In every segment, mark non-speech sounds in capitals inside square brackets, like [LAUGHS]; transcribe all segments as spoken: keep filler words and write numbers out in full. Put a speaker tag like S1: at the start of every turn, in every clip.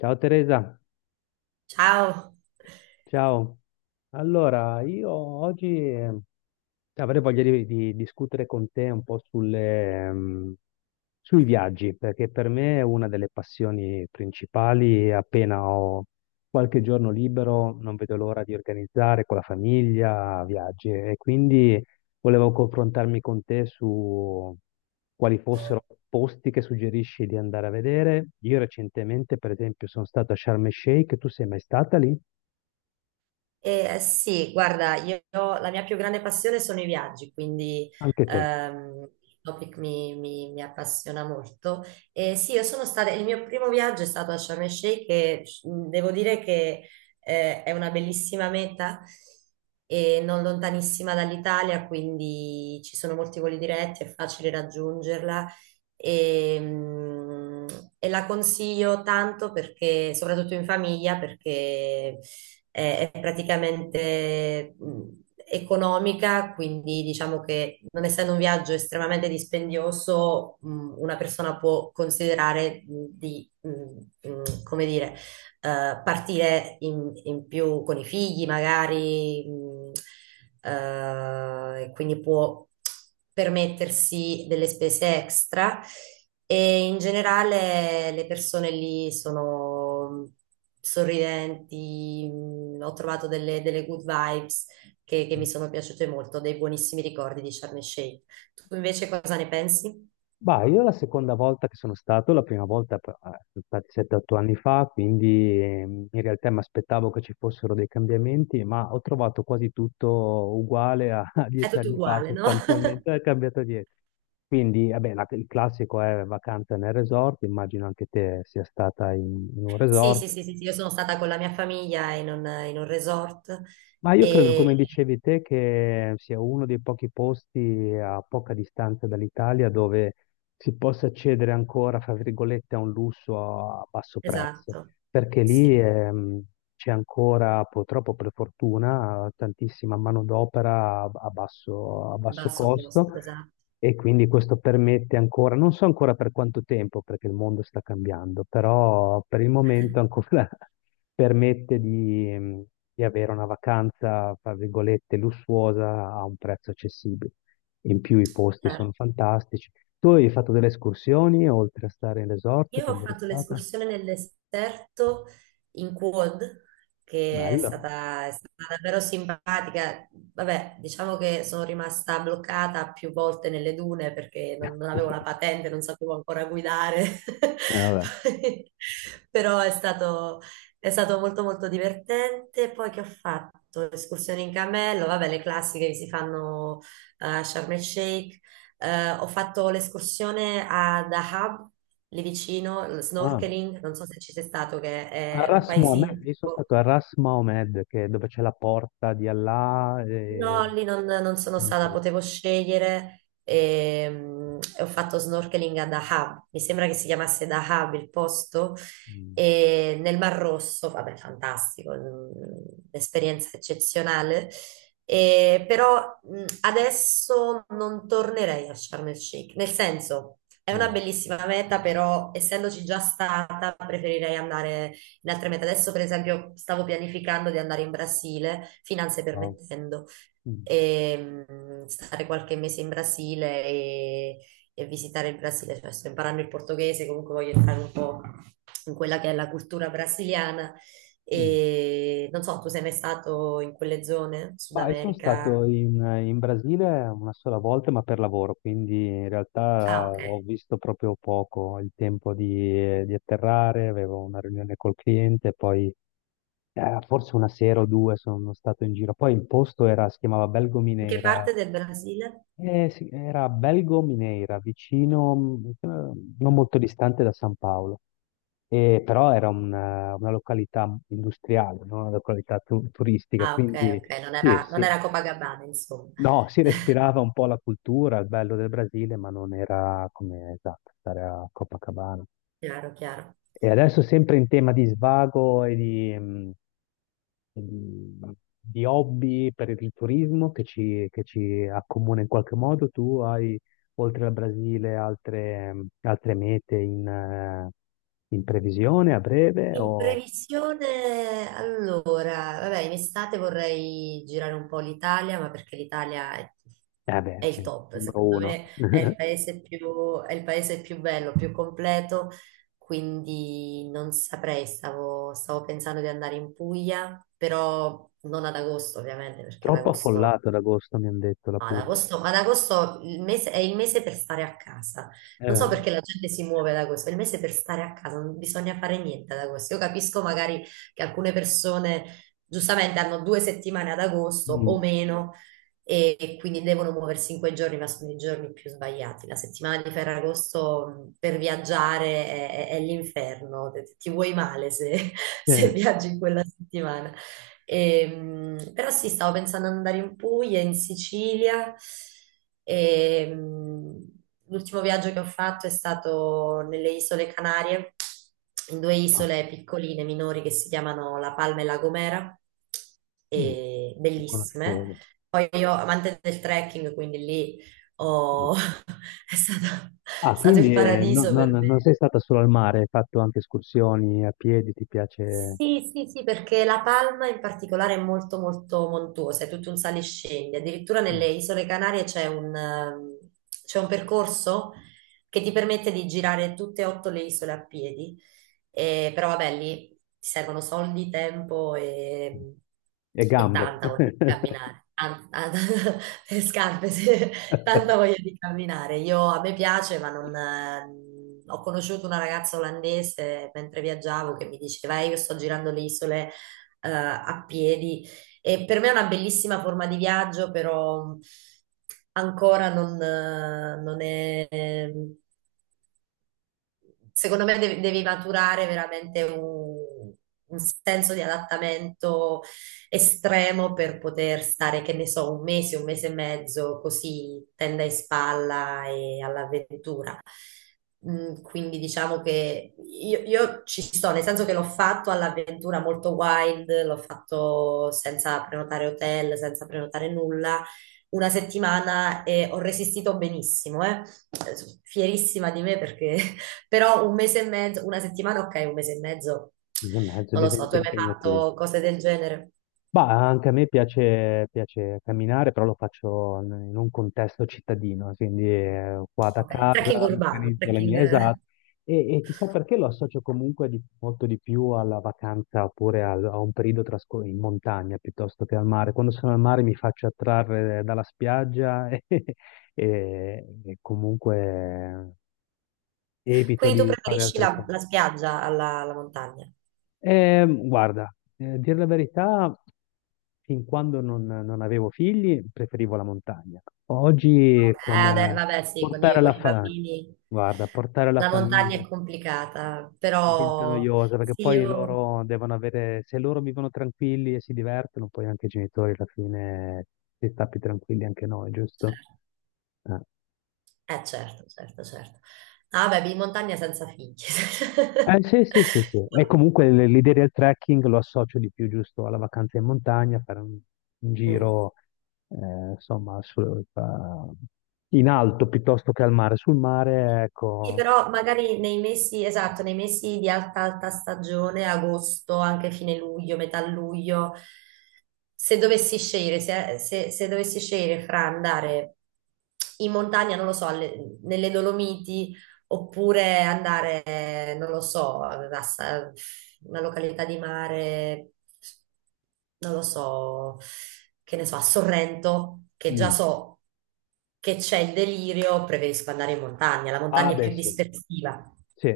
S1: Ciao Teresa.
S2: Ciao.
S1: Ciao. Allora io oggi eh, avrei voglia di, di discutere con te un po' sulle, ehm, sui viaggi, perché per me è una delle passioni principali e appena ho qualche giorno libero non vedo l'ora di organizzare con la famiglia viaggi, e quindi volevo confrontarmi con te su quali fossero posti che suggerisci di andare a vedere. Io recentemente, per esempio, sono stato a Sharm el Sheikh, tu sei mai stata lì?
S2: Eh, sì, guarda, io la mia più grande passione sono i viaggi, quindi
S1: Anche te.
S2: ehm, il topic mi, mi- mi appassiona molto. E sì, io sono stata, il mio primo viaggio è stato a Sharm el Sheikh e mh, devo dire che eh, è una bellissima meta e non lontanissima dall'Italia, quindi ci sono molti voli diretti, è facile raggiungerla e, mh, e la consiglio tanto perché, soprattutto in famiglia, perché eh, è praticamente mh, economica, quindi diciamo che non essendo un viaggio estremamente dispendioso, mh, una persona può considerare mh, di mh, mh, come dire, eh, partire in, in più con i figli, magari, mh, eh, e quindi può permettersi delle spese extra e in generale le persone lì sono sorridenti, mh, ho trovato delle, delle good vibes che, che mi sono piaciute molto, dei buonissimi ricordi di Sharm el Sheikh. Tu invece cosa ne pensi?
S1: Bah, io la seconda volta che sono stato, la prima volta eh, sono stati sette otto anni fa, quindi ehm, in realtà mi aspettavo che ci fossero dei cambiamenti, ma ho trovato quasi tutto uguale a, [LAUGHS] a
S2: È
S1: dieci
S2: tutto
S1: anni fa,
S2: uguale, no? [LAUGHS]
S1: sostanzialmente non è cambiato dietro. Quindi, vabbè, la- il classico è vacanza nel resort, immagino anche te sia stata in, in un
S2: Sì, sì,
S1: resort.
S2: sì, sì, sì, io sono stata con la mia famiglia in un, in un resort
S1: Ma io credo, come
S2: e
S1: dicevi te, che sia uno dei pochi posti a poca distanza dall'Italia dove si possa accedere ancora, fra virgolette, a un lusso a basso prezzo,
S2: esatto,
S1: perché lì
S2: sì,
S1: ehm, c'è ancora, purtroppo per fortuna, tantissima manodopera a a basso, a
S2: a
S1: basso
S2: basso
S1: costo,
S2: costo, esatto.
S1: e quindi questo permette ancora, non so ancora per quanto tempo, perché il mondo sta cambiando, però per il momento
S2: [LAUGHS]
S1: ancora [LAUGHS] permette di, ehm, di avere una vacanza, fra virgolette, lussuosa a un prezzo accessibile. In più i posti sono
S2: Certo.
S1: fantastici. Tu hai fatto delle escursioni oltre a stare in resort
S2: Io ho
S1: quando eri
S2: fatto
S1: stata?
S2: l'escursione nel deserto in quad, che è
S1: Bello.
S2: stata, è stata davvero simpatica. Vabbè, diciamo che sono rimasta bloccata più volte nelle dune perché
S1: Eh,
S2: non, non avevo la patente, non sapevo ancora guidare. [LAUGHS]
S1: vabbè.
S2: Poi- Però è stato, è stato molto molto divertente. Poi che ho fatto? Escursioni in cammello, vabbè, le classiche che si fanno a Sharm el Sheikh, eh, ho fatto l'escursione a Dahab, lì vicino, il
S1: Ah,
S2: snorkeling, non so se ci sei stato, che
S1: a
S2: è un
S1: Ras
S2: paesino
S1: Mohammed, io sono
S2: tipo.
S1: stato a Ras Mohammed, che è dove c'è la porta di Allah
S2: No,
S1: e
S2: lì non, non sono
S1: non
S2: stata,
S1: c'è...
S2: potevo scegliere e, mm, e ho fatto snorkeling a Dahab, mi sembra che si chiamasse Dahab il posto,
S1: Mm,
S2: e nel Mar Rosso, vabbè, fantastico, mm, un'esperienza eccezionale. E però mm, adesso non tornerei a Sharm el Sheikh, nel senso è una
S1: mm,
S2: bellissima meta, però essendoci già stata preferirei andare in altre mete. Adesso per esempio stavo pianificando di andare in Brasile, finanze
S1: wow,
S2: permettendo
S1: mm,
S2: e mh, stare qualche mese in Brasile e, e visitare il Brasile. Cioè, sto imparando il portoghese, comunque voglio entrare un po' in quella che è la cultura brasiliana.
S1: mm.
S2: E non so, tu sei mai stato in quelle zone, Sud
S1: Ma io sono
S2: America?
S1: stato in, in Brasile una sola volta, ma per lavoro, quindi in realtà
S2: Ah, ok.
S1: ho visto proprio poco, il tempo di, di atterrare, avevo una riunione col cliente, poi eh, forse una sera o due sono stato in giro. Poi il posto era, si chiamava Belgo.
S2: In che parte del Brasile?
S1: Eh, sì, era Belgo Mineira, vicino, mh, eh, non molto distante da San Paolo. E però era una, una località industriale, no? Una località tu- turistica,
S2: Ah, ok,
S1: quindi
S2: ok, non
S1: sì,
S2: era, non
S1: sì,
S2: era Copacabana, insomma.
S1: no, si respirava
S2: [LAUGHS]
S1: un po' la cultura, il bello del Brasile, ma non era come, esatto, stare a Copacabana.
S2: Chiaro, chiaro.
S1: E adesso sempre in tema di svago e di, mm, di, di hobby per il turismo che ci, che ci accomuna in qualche modo. Tu hai, oltre al Brasile, altre, altre mete in, eh, in previsione a breve?
S2: In
S1: O...
S2: previsione, allora, vabbè, in estate vorrei girare un po' l'Italia, ma perché l'Italia è,
S1: Eh beh,
S2: è il
S1: sì,
S2: top,
S1: numero
S2: secondo
S1: uno.
S2: me è il
S1: [LAUGHS]
S2: paese più, è il paese più bello, più completo, quindi non saprei, stavo, stavo pensando di andare in Puglia, però non ad agosto ovviamente, perché ad
S1: Troppo
S2: agosto
S1: affollato ad agosto, mi hanno detto la
S2: ad
S1: Puglia.
S2: agosto, ad agosto il mese- è il mese per stare a casa. Non
S1: Eh,
S2: so perché la gente si muove ad agosto, è il mese per stare a casa, non bisogna fare niente ad agosto. Io capisco magari che alcune persone giustamente hanno due settimane ad agosto
S1: mm,
S2: o meno e, e quindi devono muoversi in quei giorni, ma sono i giorni più sbagliati. La settimana di Ferragosto mh, per viaggiare è, è- è l'inferno, ti ti vuoi male se [LAUGHS] se
S1: eh,
S2: viaggi in quella settimana. Ehm, però sì, stavo pensando ad andare in Puglia, in Sicilia. Ehm, L'ultimo viaggio che ho fatto è stato nelle Isole Canarie, in due
S1: ah,
S2: isole piccoline, minori, che si chiamano La Palma e La Gomera,
S1: mm,
S2: e
S1: non
S2: bellissime.
S1: conoscevo.
S2: Poi io, amante del trekking, quindi lì
S1: Ah.
S2: ho- [LAUGHS] è stato,
S1: Ah,
S2: è stato il
S1: quindi eh, no-
S2: paradiso
S1: non
S2: per me.
S1: non sei stata solo al mare, hai fatto anche escursioni a piedi, ti piace?
S2: Sì, sì, sì, perché La Palma in particolare è molto molto montuosa, è tutto un sale e scendi. Addirittura
S1: Mm.
S2: nelle Isole Canarie c'è un, ehm, c'è un percorso che ti permette di girare tutte e otto le isole a piedi. Eh, però vabbè, lì ti servono soldi, tempo e, ehm,
S1: E
S2: e
S1: gambe.
S2: tanta voglia di
S1: [LAUGHS]
S2: camminare. An- an- [LAUGHS] le scarpe, sì. Tanta voglia di camminare. Io, a me piace, ma non. eh, Ho conosciuto una ragazza olandese mentre viaggiavo che mi diceva, "Eh, io sto girando le isole eh, a piedi e per me è una bellissima forma di viaggio, però ancora non, eh, non è secondo me devi, devi, maturare veramente un, un senso di adattamento estremo per poter stare, che ne so, un mese, un mese e mezzo, così tenda in spalla e all'avventura. Mm, Quindi diciamo che io, io ci sto, nel senso che l'ho fatto all'avventura molto wild, l'ho fatto senza prenotare hotel, senza prenotare nulla una settimana e ho resistito benissimo, eh. Fierissima di me perché [LAUGHS] però un mese e mezzo, una settimana, ok, un mese e mezzo,
S1: Due e mezzo
S2: non lo so, tu
S1: diventa
S2: hai mai
S1: impegnativo.
S2: fatto cose del genere?
S1: Ma anche a me piace, piace camminare, però lo faccio n- in un contesto cittadino, quindi eh, qua da
S2: Ok, trekking
S1: casa mi
S2: urbano,
S1: organizzo le
S2: trekking.
S1: mie, esatto. E, e chissà perché lo associo comunque di- molto di più alla vacanza oppure al- a, un periodo trascor- in montagna piuttosto che al mare. Quando sono al mare mi faccio attrarre dalla spiaggia [LAUGHS] e, e- e comunque eh,
S2: [LAUGHS]
S1: evito
S2: Quindi tu
S1: di fare
S2: preferisci
S1: altre
S2: la,
S1: cose.
S2: la spiaggia alla, alla montagna? Ok,
S1: Ehm, guarda, eh, dire la verità, fin quando non, non avevo figli, preferivo la montagna. Oggi
S2: vabbè,
S1: con
S2: ade-
S1: eh,
S2: vabbè, sì, con i,
S1: portare
S2: con
S1: la
S2: i
S1: fa-
S2: bambini
S1: guarda, portare la
S2: la montagna
S1: famiglia
S2: è complicata,
S1: diventa
S2: però
S1: noiosa perché
S2: sì,
S1: poi
S2: io.
S1: loro devono avere, se loro vivono tranquilli e si divertono, poi anche i genitori alla fine si sta più tranquilli anche noi, giusto? Eh.
S2: Eh certo, certo, certo. Ah, vabbè, in montagna senza figli. [LAUGHS]
S1: Eh, sì, sì, sì, sì. E comunque l- l'idea del trekking lo associo di più, giusto, alla vacanza in montagna, fare un, un
S2: Mm.
S1: giro, eh, insomma, su- fa- in alto piuttosto che al mare. Sul mare,
S2: Sì,
S1: ecco.
S2: però magari nei mesi, esatto, nei mesi di alta, alta stagione, agosto, anche fine luglio, metà luglio, se dovessi scegliere, se, se- se dovessi scegliere fra andare in montagna, non lo so, alle- nelle Dolomiti, oppure andare, eh, non lo so, a Sa- una località di mare, non lo so, che ne so, a Sorrento, che già
S1: Mm.
S2: so che c'è il delirio, preferisco andare in montagna. La
S1: Ah,
S2: montagna è
S1: beh,
S2: più
S1: sì.
S2: dispersiva.
S1: Sì.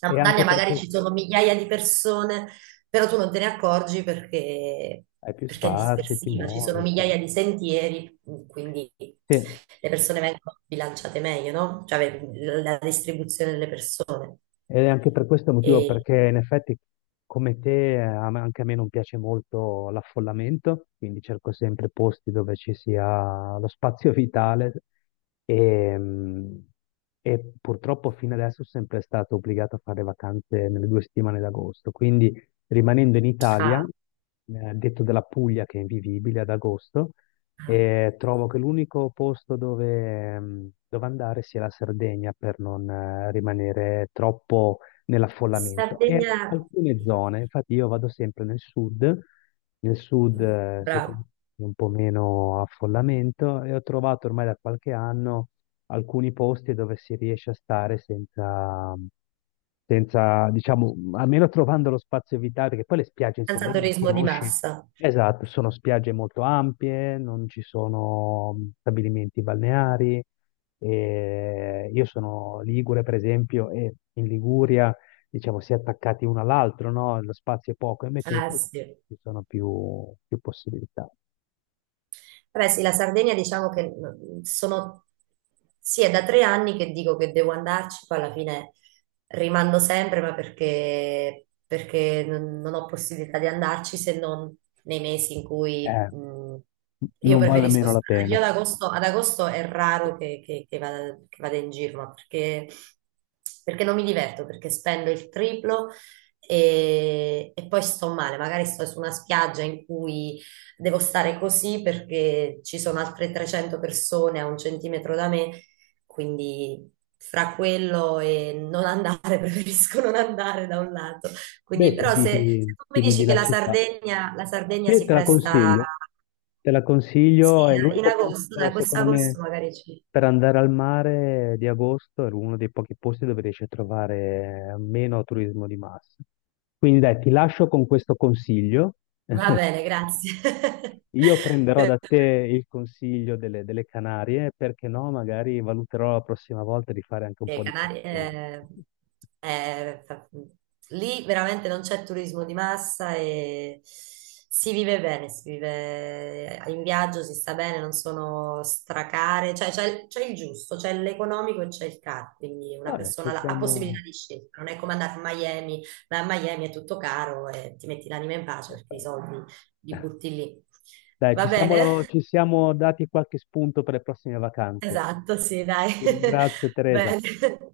S2: La
S1: E anche
S2: montagna
S1: per
S2: magari
S1: questo
S2: ci sono migliaia di persone però tu non te ne accorgi perché,
S1: hai più
S2: perché è
S1: spazi, ti
S2: dispersiva, ci sono
S1: muovi, sì.
S2: migliaia di sentieri, quindi
S1: Sì.
S2: le persone vengono bilanciate meglio, no? Cioè vedi, la la distribuzione delle persone.
S1: Ed è anche per questo motivo,
S2: E,
S1: perché in effetti come te, eh, a me- anche a me non piace molto l'affollamento, quindi cerco sempre posti dove ci sia lo spazio vitale e, mm, e purtroppo fino adesso sono sempre stato obbligato a fare vacanze nelle due settimane d'agosto, quindi rimanendo in Italia,
S2: ah,
S1: eh, detto della Puglia che è invivibile ad agosto,
S2: ah,
S1: e trovo che l'unico posto dove, ehm, dove andare sia la Sardegna, per non eh, rimanere troppo nell'affollamento. E
S2: Sardegna,
S1: alcune zone, infatti io vado sempre nel sud, nel sud eh,
S2: bravo,
S1: secondo me, un po' meno affollamento, e ho trovato ormai da qualche anno alcuni posti dove si riesce a stare senza, senza, diciamo, almeno trovando lo spazio vitale, perché poi le spiagge in
S2: senza
S1: Sardegna le
S2: turismo di
S1: conosci.
S2: massa.
S1: Esatto, sono spiagge molto ampie, non ci sono stabilimenti balneari. E io sono Ligure, per esempio, e in Liguria, diciamo, si è attaccati uno all'altro, no? Lo spazio è poco, invece in
S2: Ah,
S1: Sardegna
S2: sì.
S1: ci sono più, più possibilità.
S2: Beh, sì, la Sardegna diciamo che mm, sono, sì, è da tre anni che dico che devo andarci, poi alla fine rimando sempre, ma perché, perché non non ho possibilità di andarci se non nei mesi in cui
S1: Eh,
S2: mm, io
S1: non vale
S2: preferisco
S1: meno la
S2: stare.
S1: pena.
S2: Io ad agosto, ad agosto è raro che, che- che vada, che vada in giro, ma perché, perché non mi diverto, perché spendo il triplo e, e poi sto male, magari sto su una spiaggia in cui devo stare così perché ci sono altre trecento persone a un centimetro da me, quindi fra quello e non andare, [LAUGHS] preferisco non andare da un lato.
S1: Beh,
S2: Quindi,
S1: ti
S2: però se,
S1: vivi,
S2: se tu mi
S1: ti vivi
S2: dici che
S1: la
S2: la
S1: città.
S2: Sardegna, la Sardegna
S1: Sì,
S2: si
S1: te la
S2: presta,
S1: consiglio. Te la
S2: sì,
S1: consiglio, è
S2: in
S1: l'unico
S2: agosto,
S1: posto,
S2: dai, questo
S1: secondo me,
S2: agosto magari ci.
S1: per andare al mare di agosto, è uno dei pochi posti dove riesci a trovare meno turismo di massa. Quindi dai, ti lascio con questo consiglio.
S2: Va bene, grazie. [LAUGHS]
S1: Io prenderò
S2: Per-
S1: da te il consiglio delle, delle Canarie, perché no, magari valuterò la prossima volta di fare anche un
S2: Le
S1: po' di
S2: Canarie,
S1: trekking.
S2: eh, eh, fa- lì veramente non c'è turismo di massa e si vive bene, si vive in viaggio, si sta bene, non sono stracare, cioè c'è c'è il giusto, c'è l'economico e c'è il caro, quindi una
S1: Vabbè, ci
S2: persona la- ha
S1: siamo...
S2: possibilità di scelta, non è come andare a Miami, ma a Miami è tutto caro e ti metti l'anima in pace perché i soldi li butti lì.
S1: Dai,
S2: Va
S1: ci
S2: bene?
S1: siamo, ci
S2: [LAUGHS]
S1: siamo dati qualche spunto per le prossime vacanze.
S2: Esatto, sì, dai.
S1: Ti ringrazio,
S2: [LAUGHS]
S1: Teresa.
S2: Bene.